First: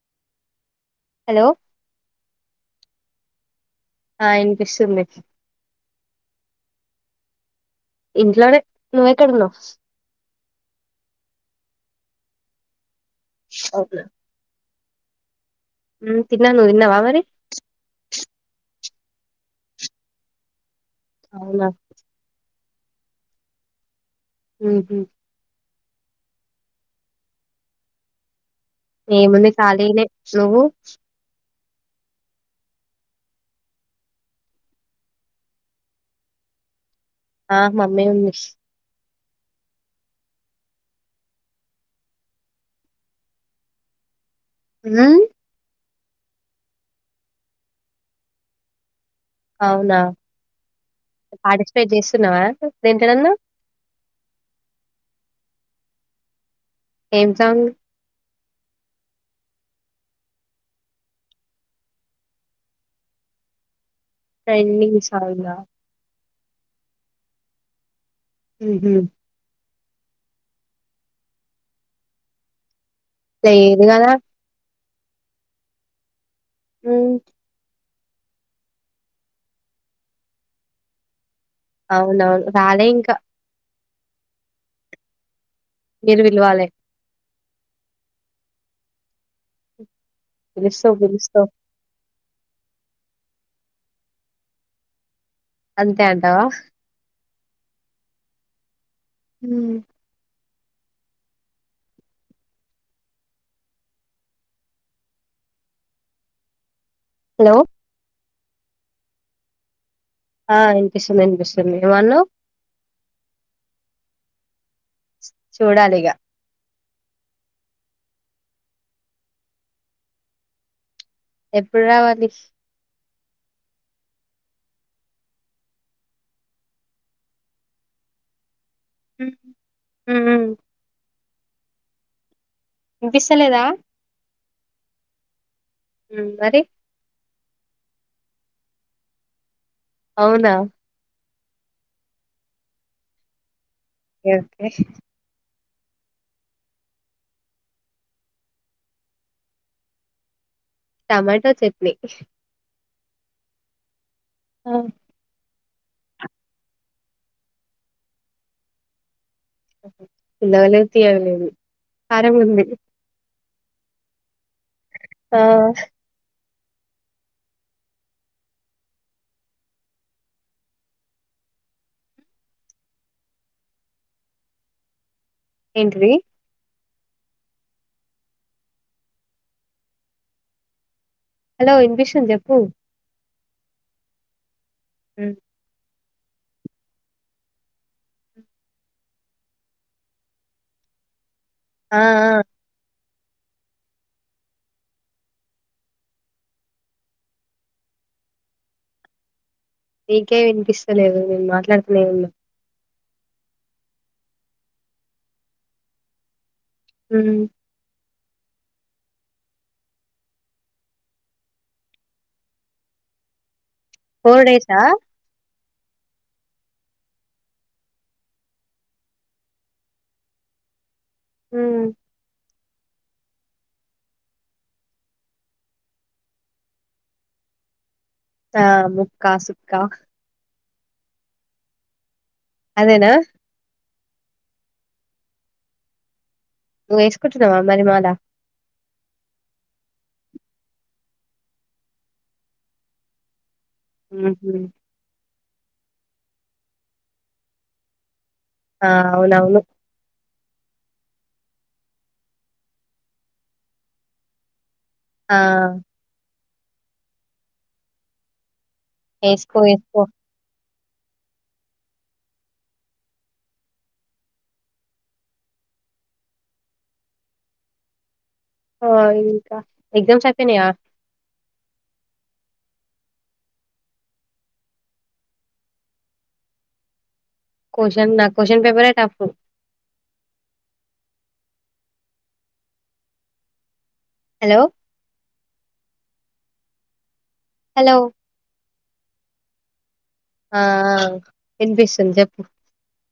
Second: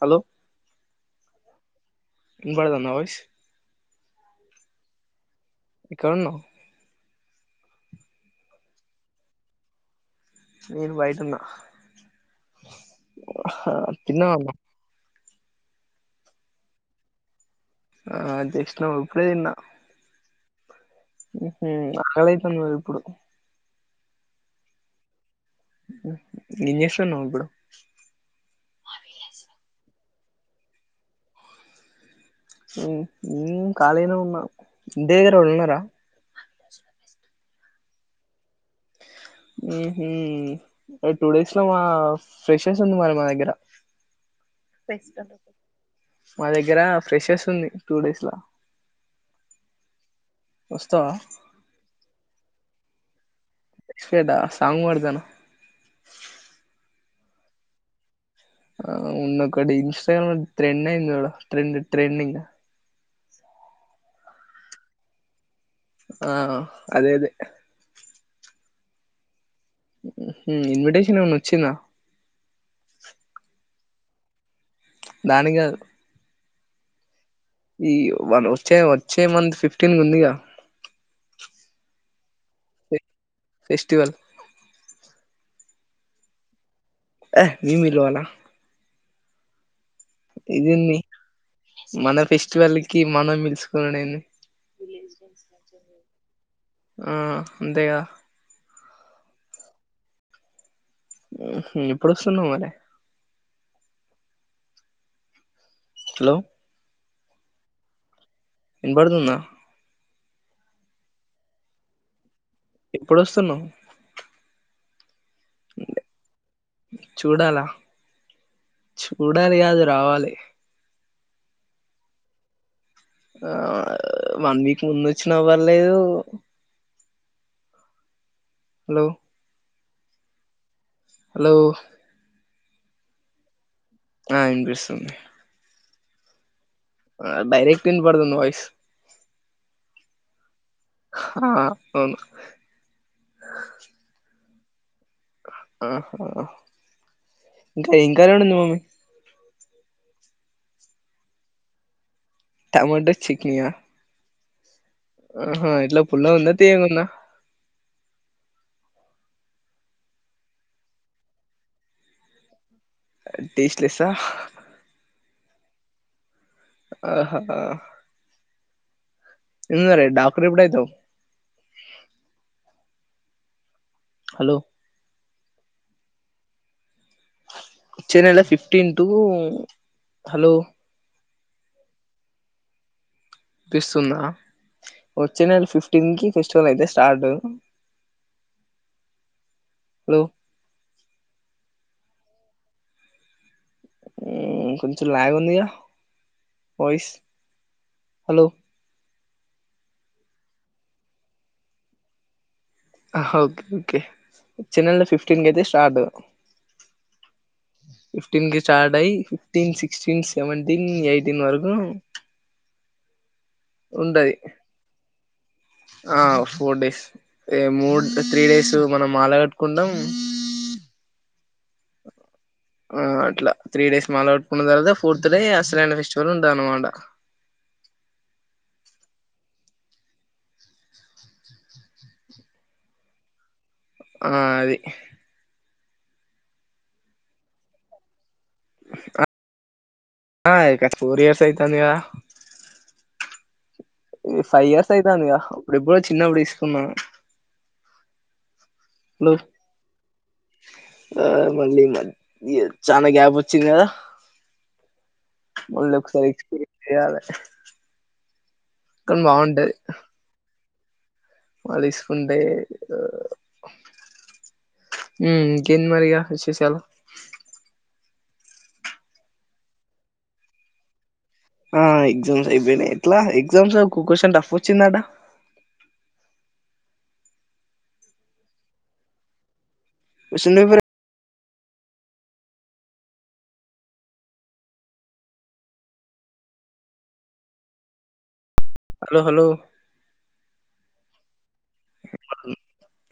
Hello hello వినపడుతందా voice ఆ వినిపిస్తుంది ఎక్కడున్నావ్ ఇంట్లోనే నువ్వు ఎక్కడున్నావ్ నేను బయటున్న హ తిన్నావా ఉ తిన్నానువ్ తిన్నావా మరి ఆ జస్ట్ నౌ ఇప్పుడే తిన్న మ్ హ అవునా అక్కలైతు ప్పుడు మ్ హు ఏం చేస్తున్నావ్ ఇప్పుడు ఏముంది కాలినే నువ్వు మ్మ్ హ్మ్ ఖాళీగనే ఉన్నా ఇంటి దగ్గర ఏవలన్న ఉన్నారా ఆ మమ్మీ ఉంది హ్మ్ హ్ ఏ టూ డేస్ లో మా ఫ్రెషెస్ ఉంది మరి మా దగ్గర మ్ ఫేస్ [unintelligible] మా దగ్గర ఫ్రెషర్స్ ఉంది టూ డేస్లా అవునా పార్టిస్పేట్ చేస్తున్నావా దేంట్లనన్నా ఎక్సపెట్ హ సాంగ్ పాడుతన ఏం సాంగ్ ఆ ఉంది ఒకటి ఇన్స్టాగ్రామ్ ట్రెండ్ అయింది చూడు ట్రెండ్ ట్రెండింగ్ ట్రెన్నింగ్ సాంగా ఆ అదే అదే మ్మ్ హ్ మ్మ్ హ్ ఇన్విటేషన్ ఏమన్న వచ్చిందా లేరు గదా దానిగాదు మ్మ్ ఈ వన్ వచ్చే వచ్చే మంత్ ఫిఫ్టీన్ ఉందిగా అవునవును రాలే ఇంకా ఫెస్టివల్ మీరు పిల్వాలే ఏ నేను పిల్వాల పిలుస్తావ్ ఇదేంది పిలుస్తావ్ మన ఫెస్టివల్ కి మనం పిలుస్కుడేది అంతే అంటావా ఆ అంతేగా హ్మ్ మ్మ్ హ్ ఎప్పుడు వస్తున్నావ్ మరి హలో హలో వినబడుతుందా ఆ ఇనిపిస్తుంది ఇనిపిస్తుంది ఏమన్నావ్ ఎప్పుడు వస్తున్నావ్ చూడాలిగా చూడాలా చూడాలి కాదు రావాలి ఎప్పుడు రావాలి ఆ వన్ వీక్ ముందొచ్చిన పర్లేదు హలో మ్ మ్ హలో ఇంపిస్తలేదా ఆ వినిపిస్తుంది మ్ మరి డైరెక్ట్ విన్ పడుతుంది వయిస్ అవునా ఆ అవును ఓకే ఆహా ఇ కైంకాలనుందు మామి టమాటో చట్నీ టమాటో చికనియా ఆ ఆహా ఇట్లా పుల్ల ఉంద తీకుంద పుల్లగా లెద్ తీయగా లెద్ కరంగా ఉంది టేస్ట్లెస్సా ఆ ఆహా ఎం మరి డాక్టర్ ఎప్పుడూయితావ్ హలో ఏంటిది వచ్చే నేల ఫిఫ్టీన్ టు హలో హలో ఇన్పిస్తుంది చెప్పు తీస్తున్నా ఉమ్ వచ్చే నేల ఫిఫ్ టీంకీ ఫెస్టివల్ అయితే స్టార్ట్ హలో ఆ ఆ మ్ కొంచం లాగ్ ఉంది గా వయిస్ హలో నీకే వినిపిస్తలేదు నేను మాట్లాడుతునే ఉన్నా ఓకే ఓకే వచ్చే నేల ఫిఫటీన్ కతే స్టార్ట్ మ్ ఫిఫ్టీన్ కి స్టార్ట్ అయి ఫిఫ్టీన్ సిక్స్టెన్ సెవెంటిన్ ఎయిటీన్ వరకు ఉంటది ఫోర్ డేసా ఆ ఫోర్ డేస్ ఏ మూడు త్రీ డేస్ మనం ఆలగట్టుకుంటాం. హ్మ్ ఆ అట్లా త్రీ డేస్ మాల అట్కున్న తర్వాత ఫోర్త్ డే అసలైన ఫెస్టివల్ ఉందన్నమాట ఆ ముక్కా సుక్కా అదేనా ఆ అది నువ్వ్ వేసుకుంటున్నావా మరి మాలా [unintelligible] ఆ ఇక ఫోర్ ఇయర్స్ అయితందిగా ఈ ఉహు ఫైవ్ ఇయర్స్ ఐతాన్దిగా ఇప్పుడిప్పుడో చిన్నప్పుడు దీసుకున్నా ఆ అవునవును ఆ మళ్ళీ మన్ చాలా గ్యాప్ వచ్చింది కదా ఆ మల్లొక్సారి ఎక్స్పీరియన్స్ ఇయ్యాలి ఎసుకో ఎతుకో వాల్దిస్కుంటే హ్మ్ ఇంకేంది మరి ఇగా విశేషాలు ఆ ఇంకా ఎగ్జామ్స్ అప్పనాయా ఆ ఎగ్జామ్స్ అయిపోయినాయి ఎట్లా ఎగ్జామ్స్ క్వశ్చన్ టఫ్ వచ్చిందాట క్వశ్చన్ నా క్వశ్చన్ పేపర్ టఫ్ క్వశ్చన్ పేపరే ఎ హలో హలో హలో హలో ఆ ఆ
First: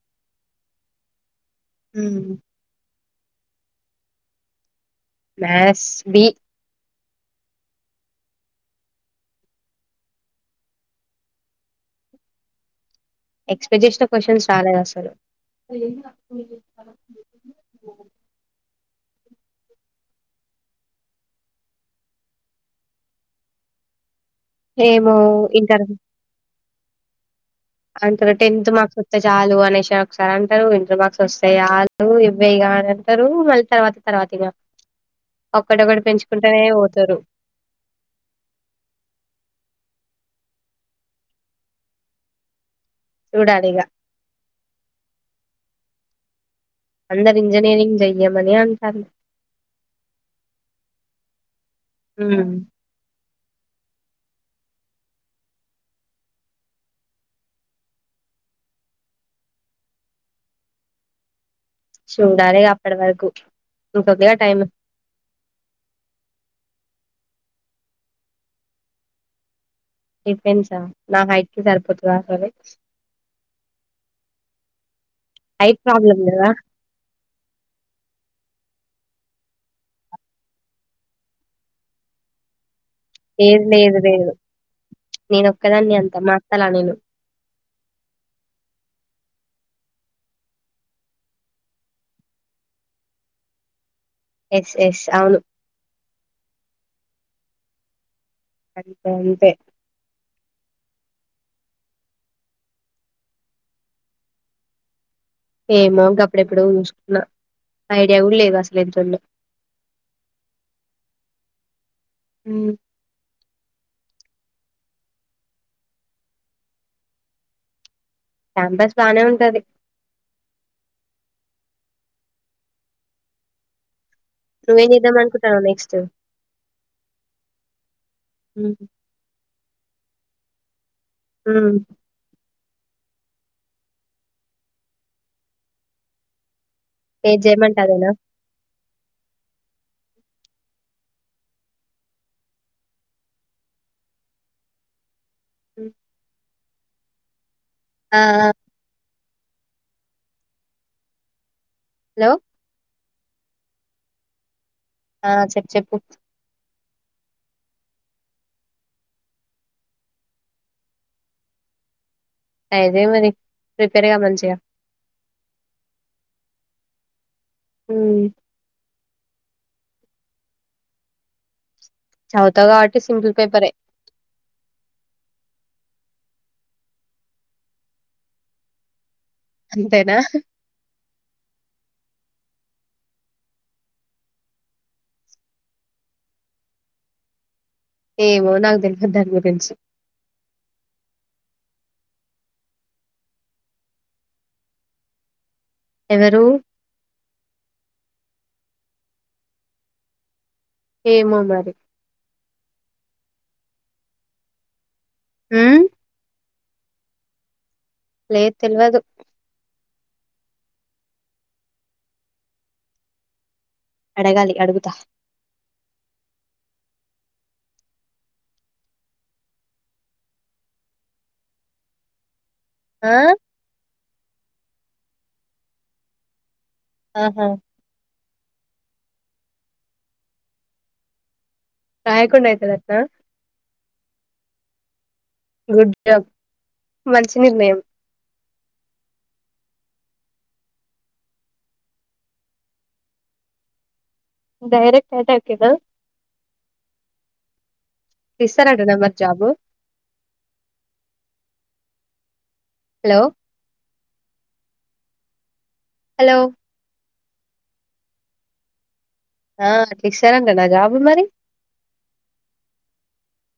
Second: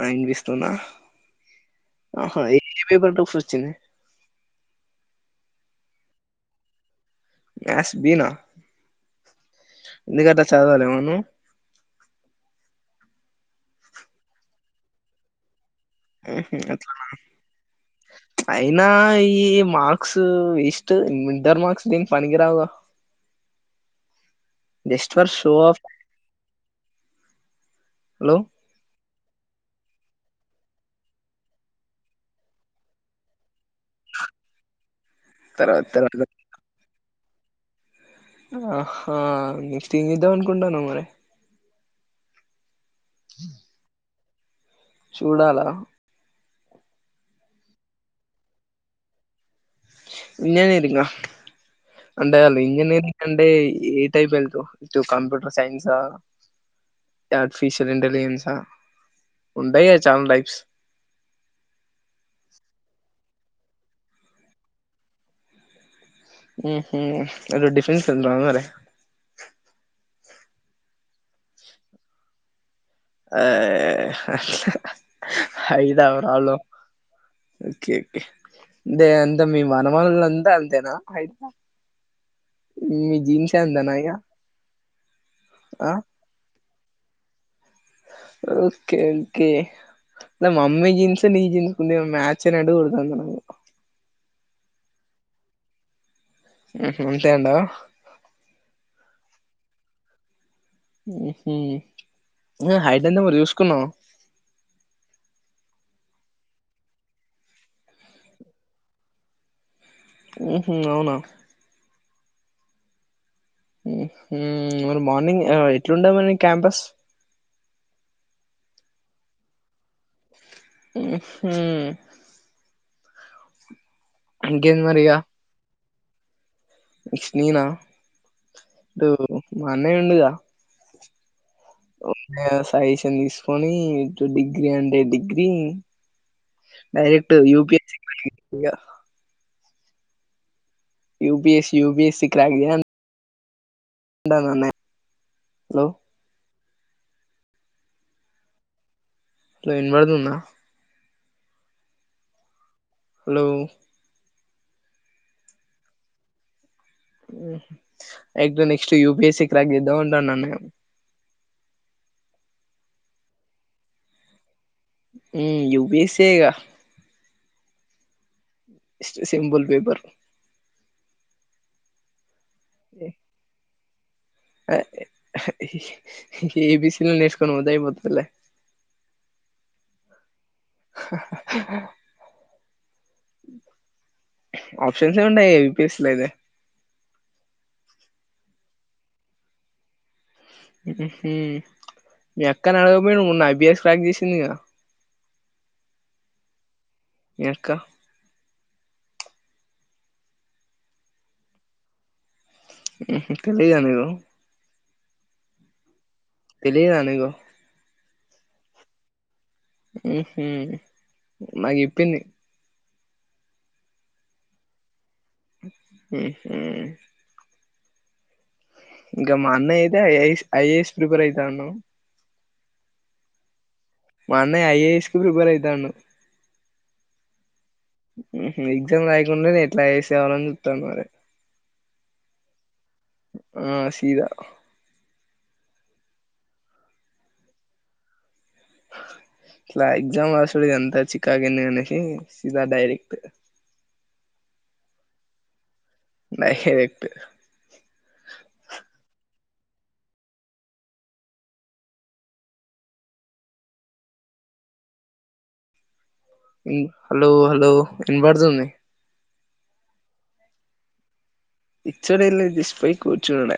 వినిపిస్తుందా ఆహా ఏమేం పట్టు [unintelligible] మాస్ బి మాథ్స్ బి నా మీదట చదవలేమా మనము ఎక్సపెక్ట్ చేసిన క్వశ్చన్స్ రాలె అసలు ఊహ్మ్ అయినా ఈ మార్క్స్ ఇస్ట్ ఇంటర్ మార్క్స్ నను పనికినికిరావు ఏమో ఇంటరు అంతర లో టెంత్ మార్క్స్ చాలు అనేసారు ఒకసారి అంటారు, ఇంటర్ బాక్స్ వస్తాయి చాలు ఇవ్వేయి కా అని అంటారు మళ్ళీ తర్వాత తర్వాత ఇగ తర్వాత ఒక్కడొక్కటి తర్వాత పెంచుకుంటానే తరు ఆహ నెక్స్ట్ ఏం చేద్దాం అనుకుంటున్నావు మరి చూడాలిగా చూడాలా. అందరు ఇంజనిరింగ్ జయేమని అంటారు. ఇంజనీరింగా అంటే ఉమ్, ఆల్ ఇంజనీరింగ్ ఆన్. అంటే ఏ టైప్ వెళ్తవ్ ఇటు కంప్యూటర్ సైన్సు, ఆర్టిఫిషియల్ ఇంటెలిజెన్సా ఉంటయ్ గదా చానా టైప్స్. చూడాలి అప్పడి వరకు. ఇంకుంది గా టైమ్. ఊహ్మ్ అదే డిఫెన్స్ ఉందా మరి. డిఫెన్సా నా హైట్ కి సరిపోతుందా ఆ కాలేజ్. హైట్ హైటా కదా ప్రాబ్లం ఓకే. అంతే అంతా మీ మనుమలు అంతా అంతేనా హైట్. లేదు లేదు లేదు నేను ఆ ఒక్కదాన్ని అంత మా అక్కల నేను. ఓకే ఓకే ఇగ మమ్మీ జీన్స్ నీ జీన్స్ కోంచం మ్యాచ్ అయినట్టు కొడుతుంది నాకు. ఎస్ ఎస్ అవును. ఊహ్మ్ అంతే అంటావా. ఇగ అంతే. ఊహ్మ్ నువ్వు హైటెంత మరి చూసుకున్నావా. ఏమో ఇంక అప్పుడెప్పుడు చూసుకున్నా ఐడియా కూడా లేదు అసలు ఎంతుందో. ఉమ్మ్ అవునా. ఉమ్ ఉమ్ మరి మార్నింగ్ ఎట్లా వుండే మరి క్యాంపస్. క్యాంపస్ బానే ఉంటది. ఉమ్ ఉమ్మ్. నువ్వు ఇంకేంది మరి ఇగ ఎంచేదమ్ అనుకుంటునవ్ నెక్స్ట్. ఆహ్. నెక్స్ట్ నేనా ఇపుడు మా అన్నయ్య ఉండుగా. ఉమ్ ఓ ఎస్. పైసన్ తీసుకొని ఇటు డిగ్రీ అంటే డిగ్రీ. డైరెక్ట్ ఏది యూపీ చేయమంటే హెచ్ అదేనా సింబల్ ఇగ. యూపిఎస్సి యుబిఎస్సి క్రాస్ చేయంగనే అంట అన్నయ్య. హాలో ఆహ్ వినపడుతుందా. హాలో హాలో ఆహ్ చెప్పు చెప్పు. At the next UPSC cross చేద్దామంటూనా నేను. అయితే మరి ప్రిపేర్ కా మంచిగా. ఉమ్ యూపిఎస్సే ఇగ. ఉమ్ ఇష్ట సింబల్ పేపర్ చదువుతా కాబట్టి సింపుల్ పేపరే ఏబీసీ లు నేర్చుకొని పోత అయిపోయేదిలే అంతేనా ఆప్షన్స్ ఏముండాయి ఏపిఎస్ లో అయితే ఏమో నాకు తెల్వాద్ దానిగురించి హ్మ్ హు హ్మ్ మీ అక్కని అడగపోరు మొన్న ఐబిఎస్ క్రాక్ చేసింది ఇక ఎవరు మీ అక్క ఏమో మరి హ్మ్ హు తెలియదా నీకు హ్మ్ తెలియదా నీకు లేదు తెల్యదు హ్మ్ హు మాక్ చెప్పింది అడగాలి అడుగుతా హ్మ్మ హు ఇంకా మా అన్నయ్య అయితే ఐఎస్ ఐఏఎస్ ప్రిపేర్ అయితాండు. ఆ మా అన్నయ్య ఐఏఎస్ కు ప్రిపేర్ అయితాండు ఆహా హ్మ్ మ్మ్ ఎగ్జామ్ లేయకుండా నేను ఎట్లా వేసేవాలని చూస్తాను మరి రాయకుండా ఐతది అట్నా ఇగా గుడ్ జాబ్ మనంచి నిర్ణయం ఇలా ఎక్జామ్ వసుడుది అంత చికగేనే అనేసి సీదా డైరెక్ట్ డైరెక్ట్ అట్రాక్ది న హకు తీస్తర్ అంటనా మరి job hello hello hello hello ఇనబడుతుంది ఆ స రంగా కా బి మరి ఇచ్చడల్ జిష్ పై కూచుడ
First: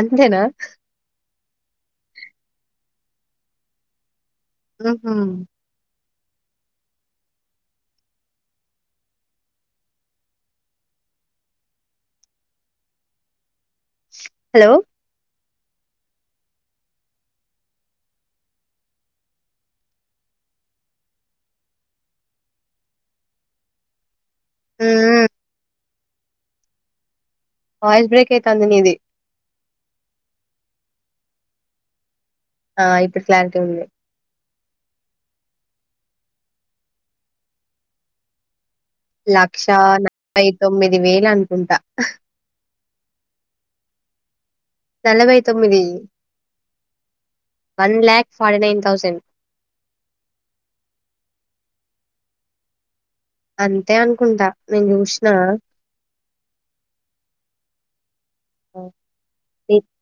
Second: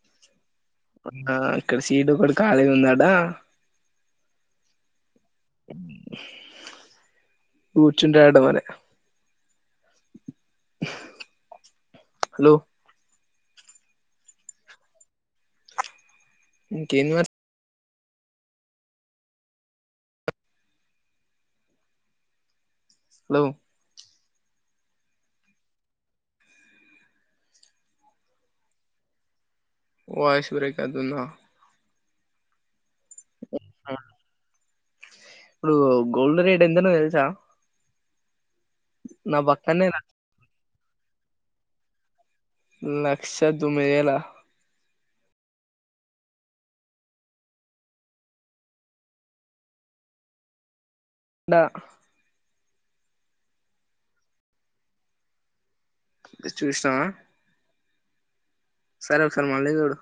అంతేనా ఆ ఇక్కడ సీట్ కూడా ఖాళీగా ఉందాడా ఆహ కూూచుంట అడ మనే హలో హలో ఇకేన్ వ హలో ఆ వాయిస్ బ్రేక్ అయి తందినేది ఐశ్వరయ కాదున్నా ఆ ఇప్పుట్లాడి ఇప్పుడు గోల్డ్ రేట్ ఎందనో తెలుసా నా లక్ష పక్కనే నై క్ తొమ్మిది వేలు అనుకుంటా లక్ష్య తొమ్మిది వేలా నలభై తొమ్మిది one lakh forty nine thousand డా అంతే అనుకుంటా నీను చూసినా చూసినవ సరే ఒకసారి మళ్ళీ నీ చూడు